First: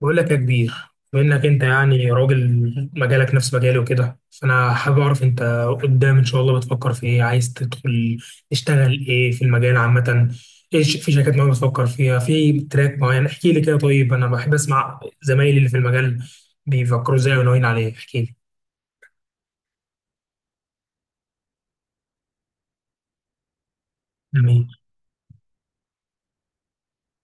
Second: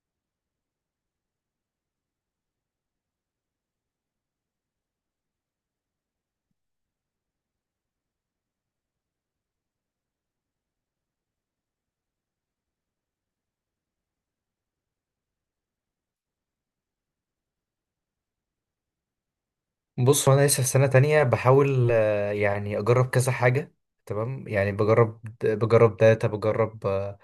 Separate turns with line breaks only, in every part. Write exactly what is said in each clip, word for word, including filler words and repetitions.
بقول لك يا كبير، بما انك انت يعني راجل مجالك نفس مجالي وكده، فانا حابب اعرف انت قدام ان شاء الله بتفكر في ايه. عايز تدخل تشتغل ايه في المجال عامة؟ ايش في شركات معينة بتفكر فيها؟ في تراك معين؟ احكي لي كده. طيب انا بحب اسمع زمايلي اللي في المجال بيفكروا ازاي وناويين عليه. احكي لي.
بص وانا لسه في سنة تانية بحاول آه، يعني اجرب كذا حاجة. تمام،
جميل.
يعني بجرب بجرب داتا بجرب آه،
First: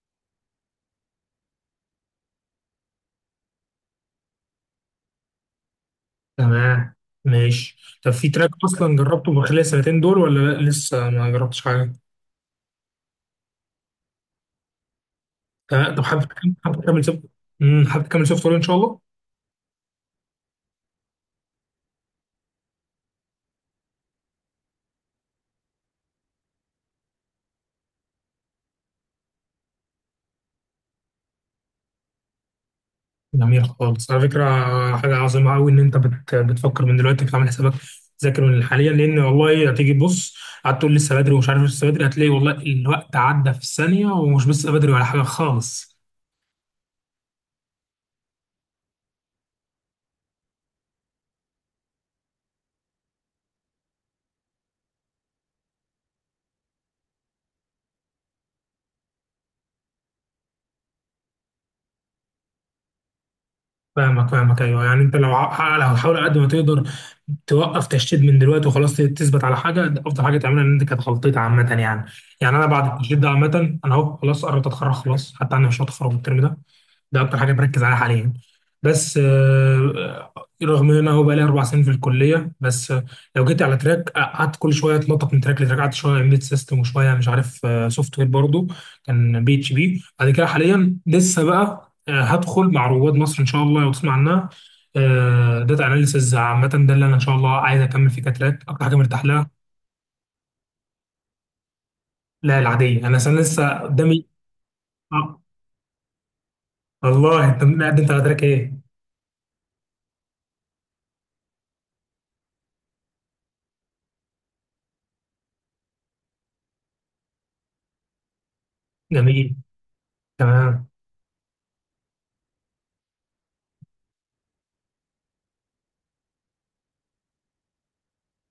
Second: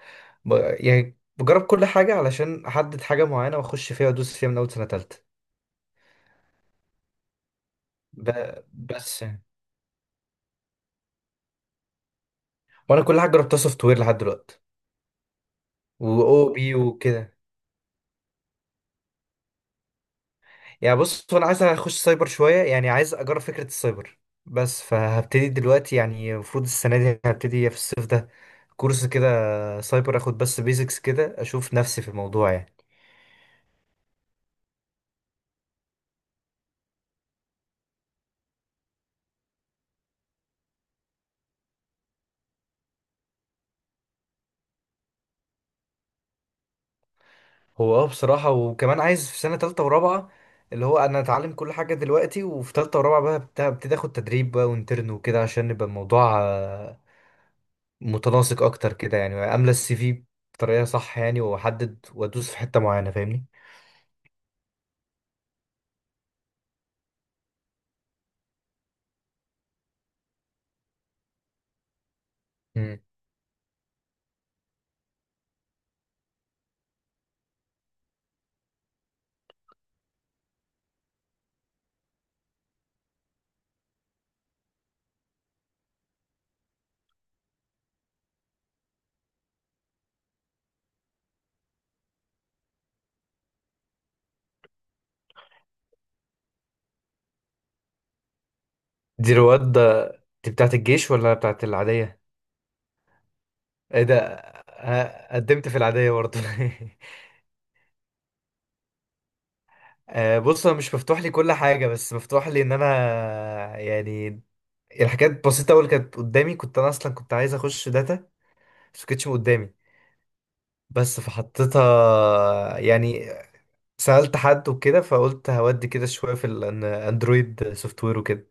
ب... يعني بجرب كل حاجة علشان احدد حاجة معينة واخش فيها وادوس فيها من اول سنة تالتة.
تمام. ماشي. طب في تراك
ب...
اصلا
بس
جربته
يعني.
من خلال السنتين دول ولا لا لسه ما جربتش حاجة؟
وانا كل حاجة جربتها سوفت وير لحد دلوقتي،
تمام. طب حابب
واو بي
حابب تكمل
وكده.
سوفت امم حابب تكمل سوفت وير ان شاء الله.
يعني بص، وانا عايز اخش سايبر شوية، يعني عايز اجرب فكرة السايبر، بس فهبتدي دلوقتي. يعني المفروض السنة دي هبتدي في الصيف ده كورس كده سايبر اخد، بس بيزكس كده اشوف نفسي في الموضوع يعني.
جميل خالص، على فكرة. حاجة عظيمة أوي إن أنت بت... بتفكر من دلوقتي، بتعمل حسابك، تذاكر من حاليا، لأن والله هتيجي تبص قعدت تقول لسه بدري ومش عارف، لسه بدري، هتلاقي والله الوقت عدى في الثانية ومش لسه بدري ولا حاجة خالص.
هو اه بصراحة، وكمان عايز في سنة تالتة ورابعة اللي هو أنا أتعلم كل حاجة دلوقتي، وفي تالتة ورابعة بقى بت- ابتدي آخد تدريب بقى وانترن وكده، عشان يبقى الموضوع آه، متناسق أكتر كده. يعني أملى السي في بطريقة صح، يعني وأحدد وأدوس في حتة معينة، فاهمني.
فاهمك فاهمك ايوه، يعني انت لو ع- لو هتحاول على قد ما تقدر توقف تشتيت من دلوقتي وخلاص، تثبت على حاجه، ده افضل حاجه تعملها، ان انت كانت غلطتي عامه يعني. يعني انا بعد
مم.
التشتيت ده عامه انا اهو خلاص قربت اتخرج، خلاص حتى انا مش هتخرج الترم ده. ده اكتر حاجه بركز عليها حاليا. بس آه، رغم ان انا هو بقالي اربع سنين في الكليه. بس آه، لو جيت على تراك، آه، قعدت كل شويه اتنطط من تراك لتراك، قعدت شويه امبيد سيستم وشويه مش عارف، سوفت وير برضه، كان بي اتش بي. بعد كده حاليا لسه بقى آه، هدخل مع رواد مصر ان شاء الله، لو تسمع عنها، داتا اناليسز عامه. ده اللي انا ان شاء الله عايز اكمل فيه كتراك، اكتر حاجه مرتاح
دي
لها.
رواد ده- دي بتاعت الجيش ولا بتاعت العادية؟
لا، العاديه. انا أصلاً لسه
إيه ده،
قدامي.
آه،
آه.
قدمت في العادية برضه
والله انت مقدم على تراك ايه؟
آه، بص، أنا مش مفتوح لي كل حاجة، بس مفتوح لي إن أنا يعني الحاجات بسيطة أوي اللي كانت قدامي. كنت أنا أصلا كنت عايز أخش داتا، بس مكانتش
جميل.
قدامي.
تمام.
بس فحطيتها يعني، سألت حد وكده فقلت هودي كده شوية في الأندرويد سوفت وير وكده.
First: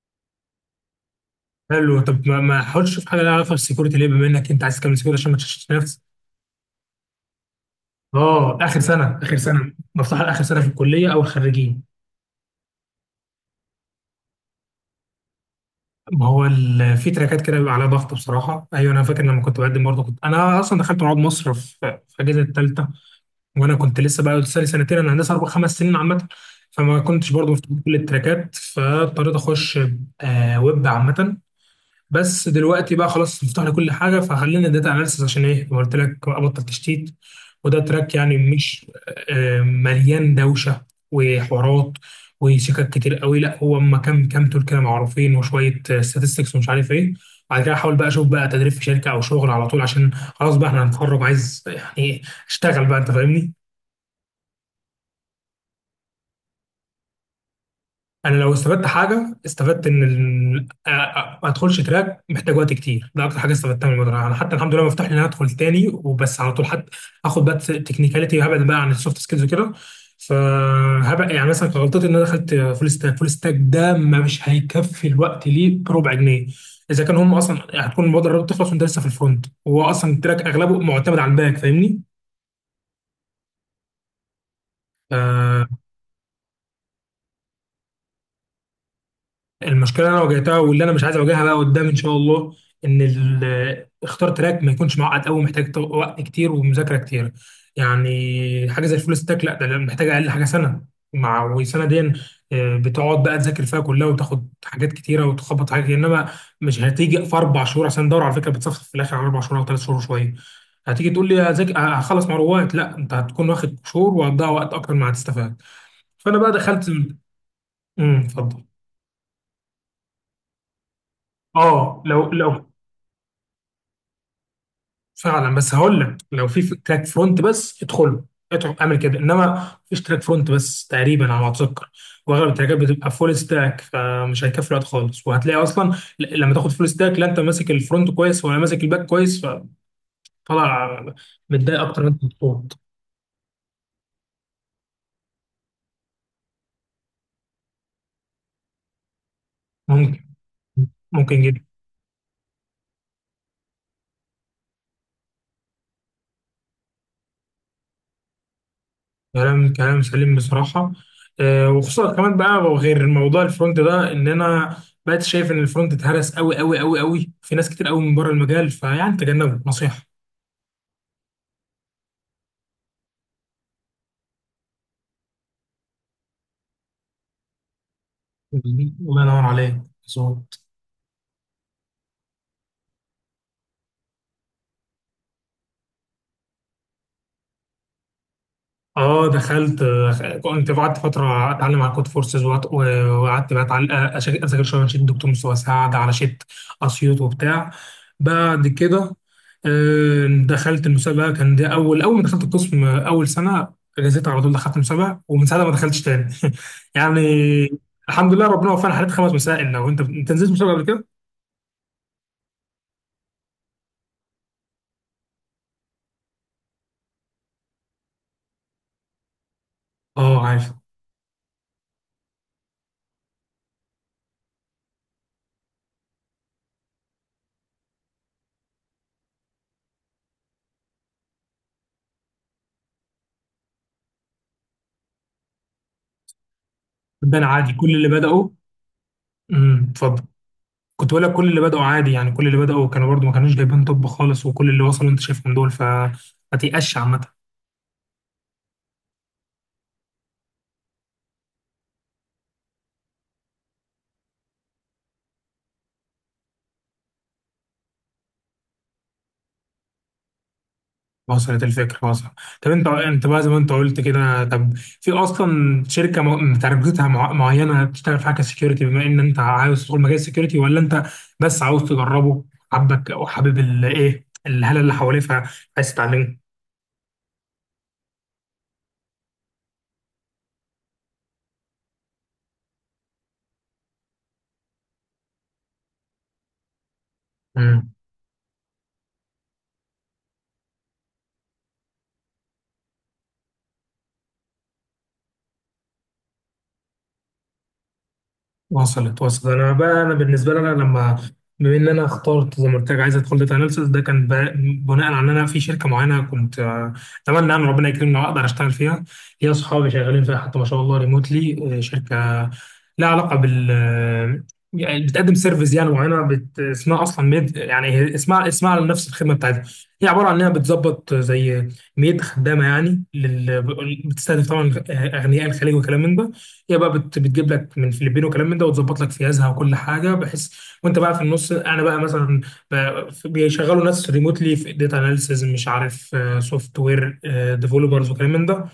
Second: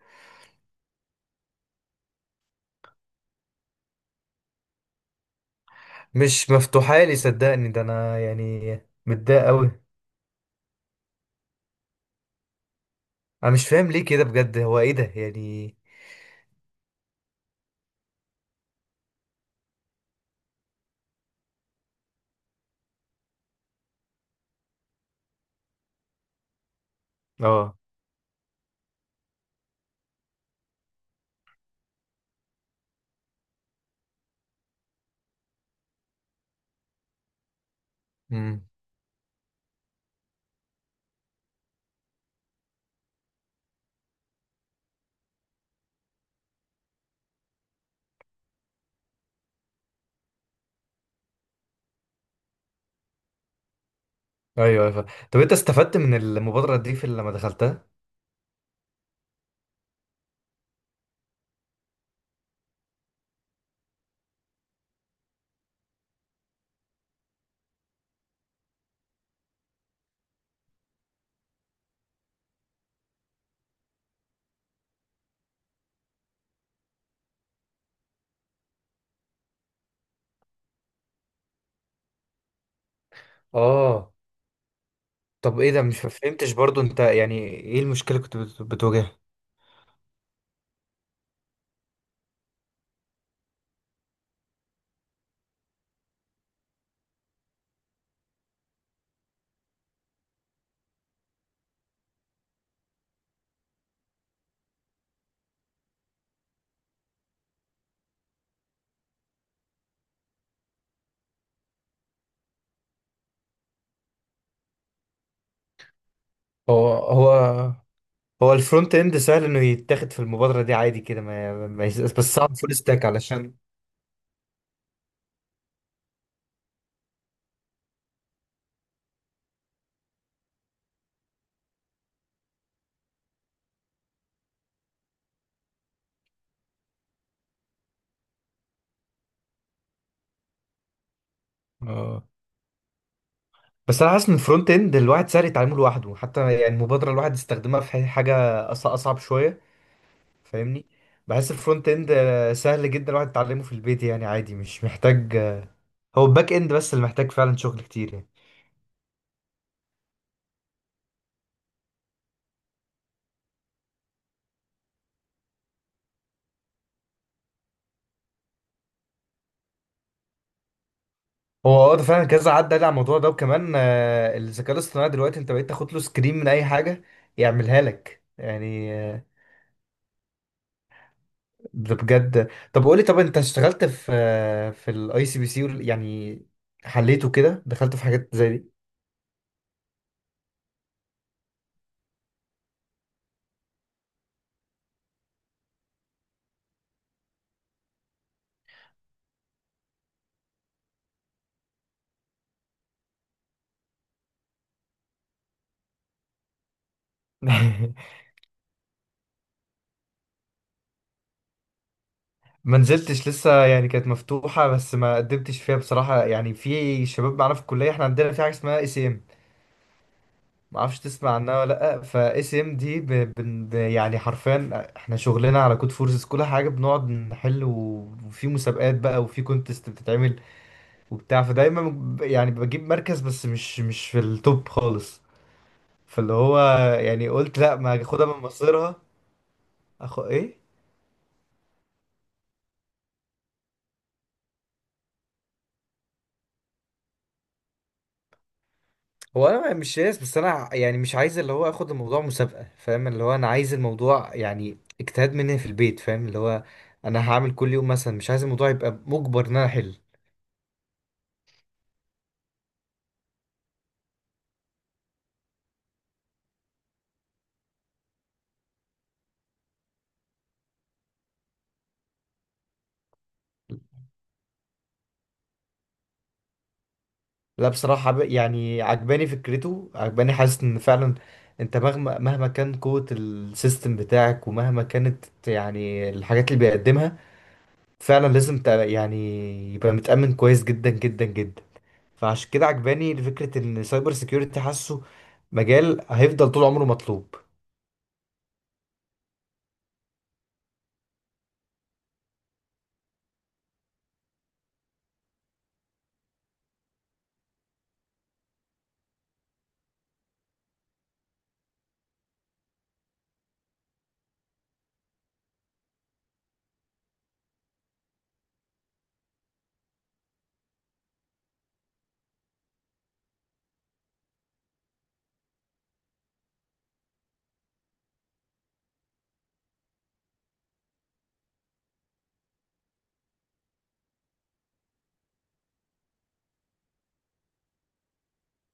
حلو. طب ما ما حاولتش تشوف حاجه لها علاقه بالسكيورتي ليه، بما انك انت عايز تكمل سكيورتي، عشان ما تشتتش نفسك؟
مش مفتوحة لي صدقني، ده أنا
اه، اخر
يعني
سنه. اخر
متضايق
سنه
أوي.
مفتوحه، لاخر سنه في الكليه او الخريجين.
أنا مش فاهم ليه كده بجد، هو إيه ده يعني.
ما هو ال- في تراكات كده بيبقى عليها ضغط بصراحه، ايوه انا فاكر لما كنت بقدم برضه، كنت انا اصلا دخلت رواد مصر في في اجازه الثالثه. وانا كنت لسه بقى لسه لي سنتين، انا هندسه اربع خمس سنين عامه، فما كنتش برضو
اه.
مفتوح كل التراكات، فاضطريت اخش آه ويب عامه. بس دلوقتي بقى خلاص مفتوح لي كل حاجه، فخلينا داتا اناليسيس. عشان ايه؟ زي ما قلت لك، ابطل تشتيت. وده تراك يعني
امم.
مش آه مليان دوشه وحوارات وشكك كتير قوي، لا، هو اما كام كام تول كده معروفين وشويه statistics ومش عارف ايه. بعد كده احاول بقى اشوف بقى تدريب في شركه او شغل على طول، عشان خلاص بقى احنا هنتخرج، عايز يعني إيه، اشتغل بقى، انت فاهمني.
أيوه أيوه، فا- طب أنت استفدت من المبادرة دي في لما دخلتها؟
انا لو استفدت حاجه، استفدت ان ال... آ- آ- ما ادخلش تراك محتاج وقت كتير. ده اكتر حاجه استفدتها من المدرسه. انا حتى الحمد لله مفتوح لي ان انا ادخل تاني، وبس على طول حد اخد بقى تكنيكاليتي، وهبعد بقى عن السوفت سكيلز وكده. فهبقى يعني مثلا كان غلطتي ان انا دخلت فول ستاك. فول ستاك ده مش هيكفي الوقت ليه بربع جنيه، اذا كان هم اصلا هتكون المبادره بتخلص وانت لسه في الفرونت، وهو اصلا التراك اغلبه معتمد على الباك، فاهمني.
آه. طب
آه،
إيه ده، مش فهمتش برضو أنت. يعني إيه المشكلة كنت بت- بتواجهها؟
المشكله اللي انا واجهتها، واللي انا مش عايز اواجهها بقى قدام ان شاء الله، ان ال- اختار تراك ما يكونش معقد قوي، محتاج تو- وقت كتير ومذاكره كتير. يعني حاجه زي الفول ستاك، لا ده محتاج اقل حاجه سنه، مع وسنه دي آه، بتقعد بقى تذاكر فيها كلها وتاخد حاجات كتيره وتخبط حاجات كتير. انما مش هتيجي في اربع شهور، عشان الدوره على فكره بتصفصف في الاخر على اربع شهور او ثلاث شهور شويه. هتيجي تقول لي، هذاك- هخلص مروات؟ لا، انت هتكون واخد شهور وهتضيع وقت اكتر ما هتستفاد. فانا بقى
هو
دخلت.
هو
امم
هو
اتفضل.
الفرونت اند سهل انه يتاخد في المبادره دي عادي كده، ما... ما... يس-
اه، لو
بس صعب
لو
فول ستاك علشان.
فعلا، بس هقول لك لو في تراك فرونت بس ادخله، ادخل اعمل كده. انما مفيش تراك فرونت بس تقريبا على ما اتذكر، واغلب التراكات بتبقى فول ستاك، فمش هيكفي الوقت خالص. وهتلاقي اصلا ل- لما تاخد فول ستاك، لا انت ماسك الفرونت كويس ولا ماسك الباك كويس، فطلع متضايق اكتر من
اه
انت مبسوط.
بس انا حاسس ان الفرونت اند الواحد سهل يتعلمه لوحده، حتى يعني المبادره الواحد يستخدمها في حاجه أص- اصعب شويه،
ممكن.
فاهمني.
ممكن
بحس
جدا.
الفرونت اند آه، سهل جدا الواحد يتعلمه في البيت، يعني عادي مش محتاج آه، هو الباك اند بس اللي محتاج فعلا شغل كتير يعني.
كلام كلام سليم بصراحه. آه، وخصوصا كمان بقى، غير موضوع الفرونت ده، ان انا بقيت شايف ان الفرونت اتهرس قوي قوي قوي قوي في ناس كتير قوي من بره المجال، فيعني تجنبه نصيحه.
هو اه ده فعلا كذا عدى على الموضوع ده، وكمان آه، الذكاء الاصطناعي دلوقتي انت بقيت تاخد له سكرين من اي حاجه يعملها لك يعني.
الله ينور عليك، مظبوط.
ده بجد. طب قولي، طب انت اشتغلت في في الاي سي بي سي يعني، حليته كده، دخلت في حاجات زي دي؟
اه دخلت. آه، كنت قعدت فتره اتعلم على كود فورسز، وقعدت وقعدت بقى أتعل- آه، أشا- اذاكر شويه من شيت دكتور مصطفى سعد، على شيت اسيوط وبتاع. بعد كده آه، دخلت المسابقه، كان ده اول. اول ما دخلت القسم آه، اول سنه، جازيت على طول دخلت مسابقه، ومن ساعتها ما دخلتش تاني يعني الحمد لله ربنا وفقنا، حليت خمس مسائل. لو انت انت نزلت مسابقه قبل كده.
ما نزلتش لسه يعني، كانت مفتوحة بس ما قدمتش فيها بصراحة. يعني في شباب معانا في الكلية، احنا عندنا في حاجة اسمها اي سي ام،
اه عارف.
ما اعرفش تسمع عنها ولا لا. فاي سي ام دي ب... بن- ب... يعني حرفيا احنا شغلنا على كود فورسز كل حاجة، بنقعد نحل، و- وفي مسابقات بقى وفي كونتست بتتعمل وبتاع. فدايما ب- يعني بجيب مركز بس مش مش في التوب خالص. فاللي هو يعني
ده
قلت
عادي،
لا،
كل
ما
اللي
اخدها من
بداوا.
مصيرها.
امم
اخو
اتفضل.
ايه.
كنت بقول لك، كل اللي بدأوا عادي يعني، كل اللي بدأوا كانوا برضو ما كانوش جايبين طب خالص، وكل اللي وصلوا انت شايفهم دول، فما تيأسش عامة.
هو انا مش ياس، بس انا ع- يعني مش عايز اللي هو اخد الموضوع مسابقه، فاهم اللي هو انا عايز الموضوع يعني اجتهاد مني في البيت، فاهم اللي هو انا هعمل كل يوم مثلا، مش عايز الموضوع يبقى مجبر ان انا احل.
وصلت الفكرة، وصلت. طب انت انت بقى زي ما انت قلت كده، طب في اصلا شركة م- تارجتها مع- معينة بتشتغل في حاجة سكيورتي، بما ان انت عاوز تدخل مجال السكيورتي، ولا انت بس عاوز تجربه؟ حبك او حابب الايه، الهالة اللي حواليه، فعايز تتعلمه؟
لا بصراحة حب- يعني عجباني فكرته، عجباني، حاسس ان فعلا انت مهما مهما كان قوة السيستم بتاعك ومهما كانت يعني الحاجات اللي بيقدمها، فعلا لازم تبقى- يعني يبقى متأمن كويس جدا جدا جدا. فعشان كده عجباني فكرة ان سايبر سيكيورتي، حاسه مجال هيفضل طول عمره مطلوب.
وصلت، وصلت. انا بقى، انا بالنسبه لي، انا لما بما ان انا اخترت زي ما قلت لك عايز ادخل داتا اناليسيس، ده كان بقى- بناء على ان انا في شركه معينه، كنت آه، اتمنى ان ربنا يكرمني واقدر اشتغل فيها. هي اصحابي شغالين فيها حتى ما شاء الله، ريموتلي. شركه لها علاقه بال يعني بتقدم سيرفيس يعني معينه، بت... اسمها اصلا ميد، يعني هي اسمها اسمها على نفس الخدمه بتاعتها. هي عباره عن انها بتظبط زي ميد خدامه يعني لل... بتستهدف طبعا اغنياء الخليج وكلام من ده. هي بقى بت... بتجيب لك من الفلبين وكلام من ده، وتظبط لك فيازها وكل حاجه، بحيث وانت بقى في النص. انا بقى مثلا، ب- بيشغلوا ناس ريموتلي في داتا اناليسز، مش عارف، سوفت وير ديفلوبرز وكلام من ده.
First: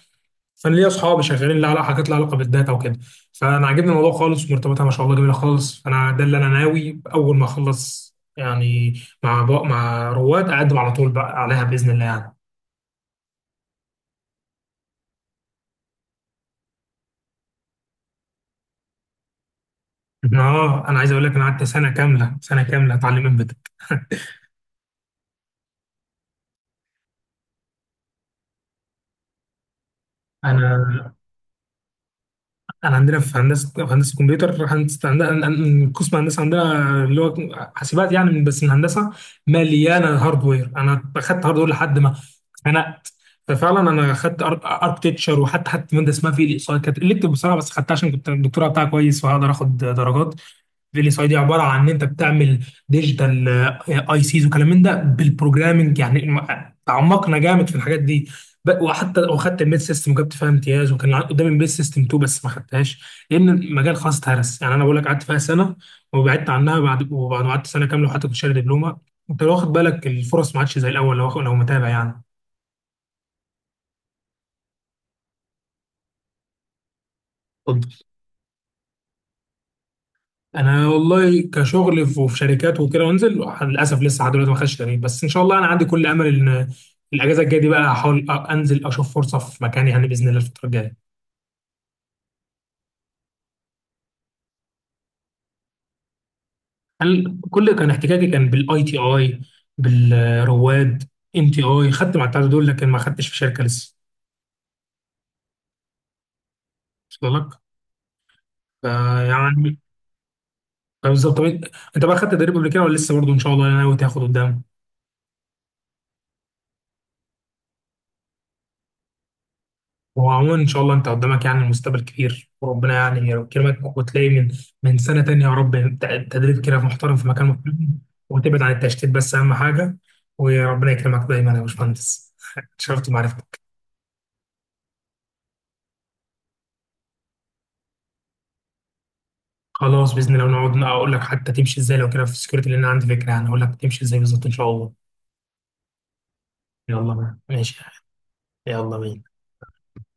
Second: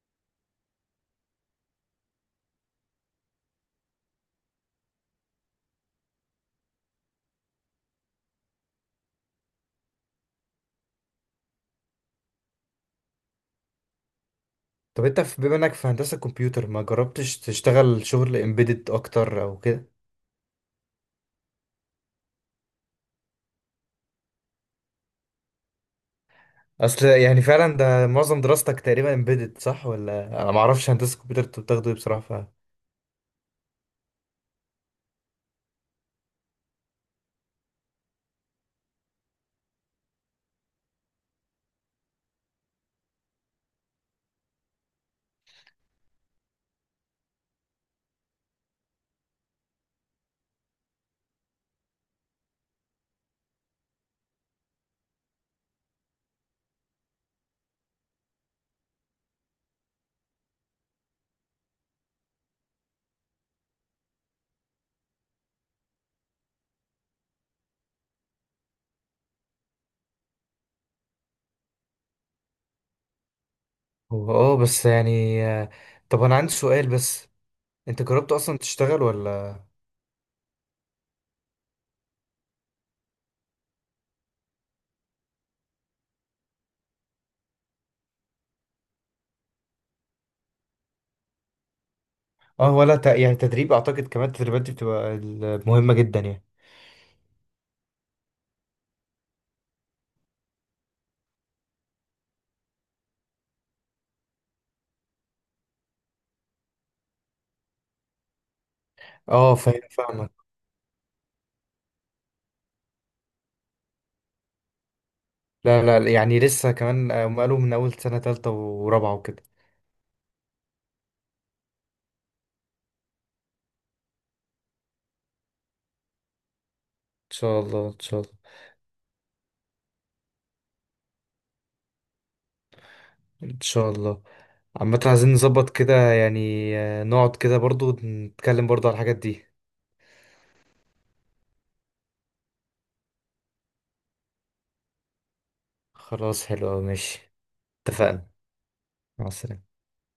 فانا ليا اصحابي شغالين لها على حاجات لها علاقه بالداتا وكده، فانا عاجبني الموضوع خالص، ومرتباتها ما شاء الله جميله خالص، فانا ده اللي انا ناوي اول ما اخلص يعني، مع بق مع رواد، اقدم على طول بقى عليها باذن الله يعني.
طب انت في- بما انك في هندسة كمبيوتر، ما جربتش تشتغل شغل امبيدد اكتر او كده؟
اه انا عايز اقول لك، انا قعدت سنه كامله، سنه كامله اتعلم امبيدد.
اصل يعني فعلا ده معظم دراستك تقريبا امبيدد صح؟ ولا انا ما اعرفش
انا
هندسة كمبيوتر انتوا بتاخدوا ايه بصراحة. ف
انا عندنا في هندسه في هندسه كمبيوتر، هندسه عندنا قسم هندسه عندنا اللي هو حاسبات يعني، من- بس من هندسه مليانه هاردوير. انا اخدت هاردوير لحد ما اتخنقت. ففعلا انا اخدت اركتكتشر، وحتى حتى ماده اسمها في الاقصاء كانت، قلت بصراحه بس خدتها عشان كنت الدكتوره بتاعها كويس وهقدر اخد درجات. فيلي ساي دي عباره عن ان انت بتعمل ديجيتال اي سيز وكلام من ده بالبروجرامنج يعني، م- تعمقنا جامد في الحاجات دي. ب- وحتى وخدت الميد سيستم وجبت فيها امتياز، وكان عن- قدامي الميد سيستم اتنين بس ما خدتهاش لان المجال خلاص اتهرس. يعني انا بقول لك قعدت فيها سنه وبعدت عنها، بعد وبعد ما قعدت سنه كامله، وحتى كنت شاري دبلومه. انت لو واخد بالك، الفرص ما عادش زي الاول، لو لو متابع يعني.
هو اه بس يعني آه، طب انا عندي سؤال بس، انت
اتفضل.
جربت اصلا تشتغل ولا؟
انا والله كشغل في وفي شركات وكده وانزل، للاسف لسه لحد دلوقتي ما خدتش تدريب، بس ان شاء الله انا عندي كل امل ان الاجازه الجايه دي بقى، هحاول أ- انزل اشوف فرصه في مكاني، يعني باذن الله الفتره الجايه.
اه. ولا ت... يعني تدريب اعتقد كمان التدريبات دي بتبقى ال- مهمة جدا يعني.
انا كل كان احتكاكي كان بالاي تي اي، بالرواد. ان تي اي خدت مع الثلاثه دول، لكن ما خدتش في شركه لسه. وصل لك؟
اه
فيعني
فاهم فاهمك.
بالظبط. طب انت بقى خدت تدريب قبل كده ولا لسه؟ برضه ان شاء الله انا ناوي تاخد قدام.
لا لا لا، يعني لسه كمان آه، هم قالوا من أول سنة تالتة ورابعة وكده.
هو عموما ان شاء الله انت قدامك يعني المستقبل كبير، وربنا يعني يكرمك، وتلاقي من من سنه تانية يا رب ت- تدريب كده محترم في
ان
مكان
شاء الله
محترم.
ان شاء الله.
وتبعد عن التشتيت، بس اهم حاجه. وربنا يكرمك دايما يا باشمهندس اتشرفت
إن
بمعرفتك.
شاء الله. عامة عايزين نظبط كده يعني، آه، نقعد كده برضو نتكلم برضو على الحاجات دي.
خلاص باذن الله، ونقعد نق- اقول لك حتى تمشي ازاي لو كده في السكيورتي، لان انا عندي فكره يعني اقول لك تمشي ازاي بالظبط ان شاء الله.
خلاص حلو أوي،
يلا
ماشي.
بقى. ماشي.
اتفقنا.
يلا بينا.
مع السلامة.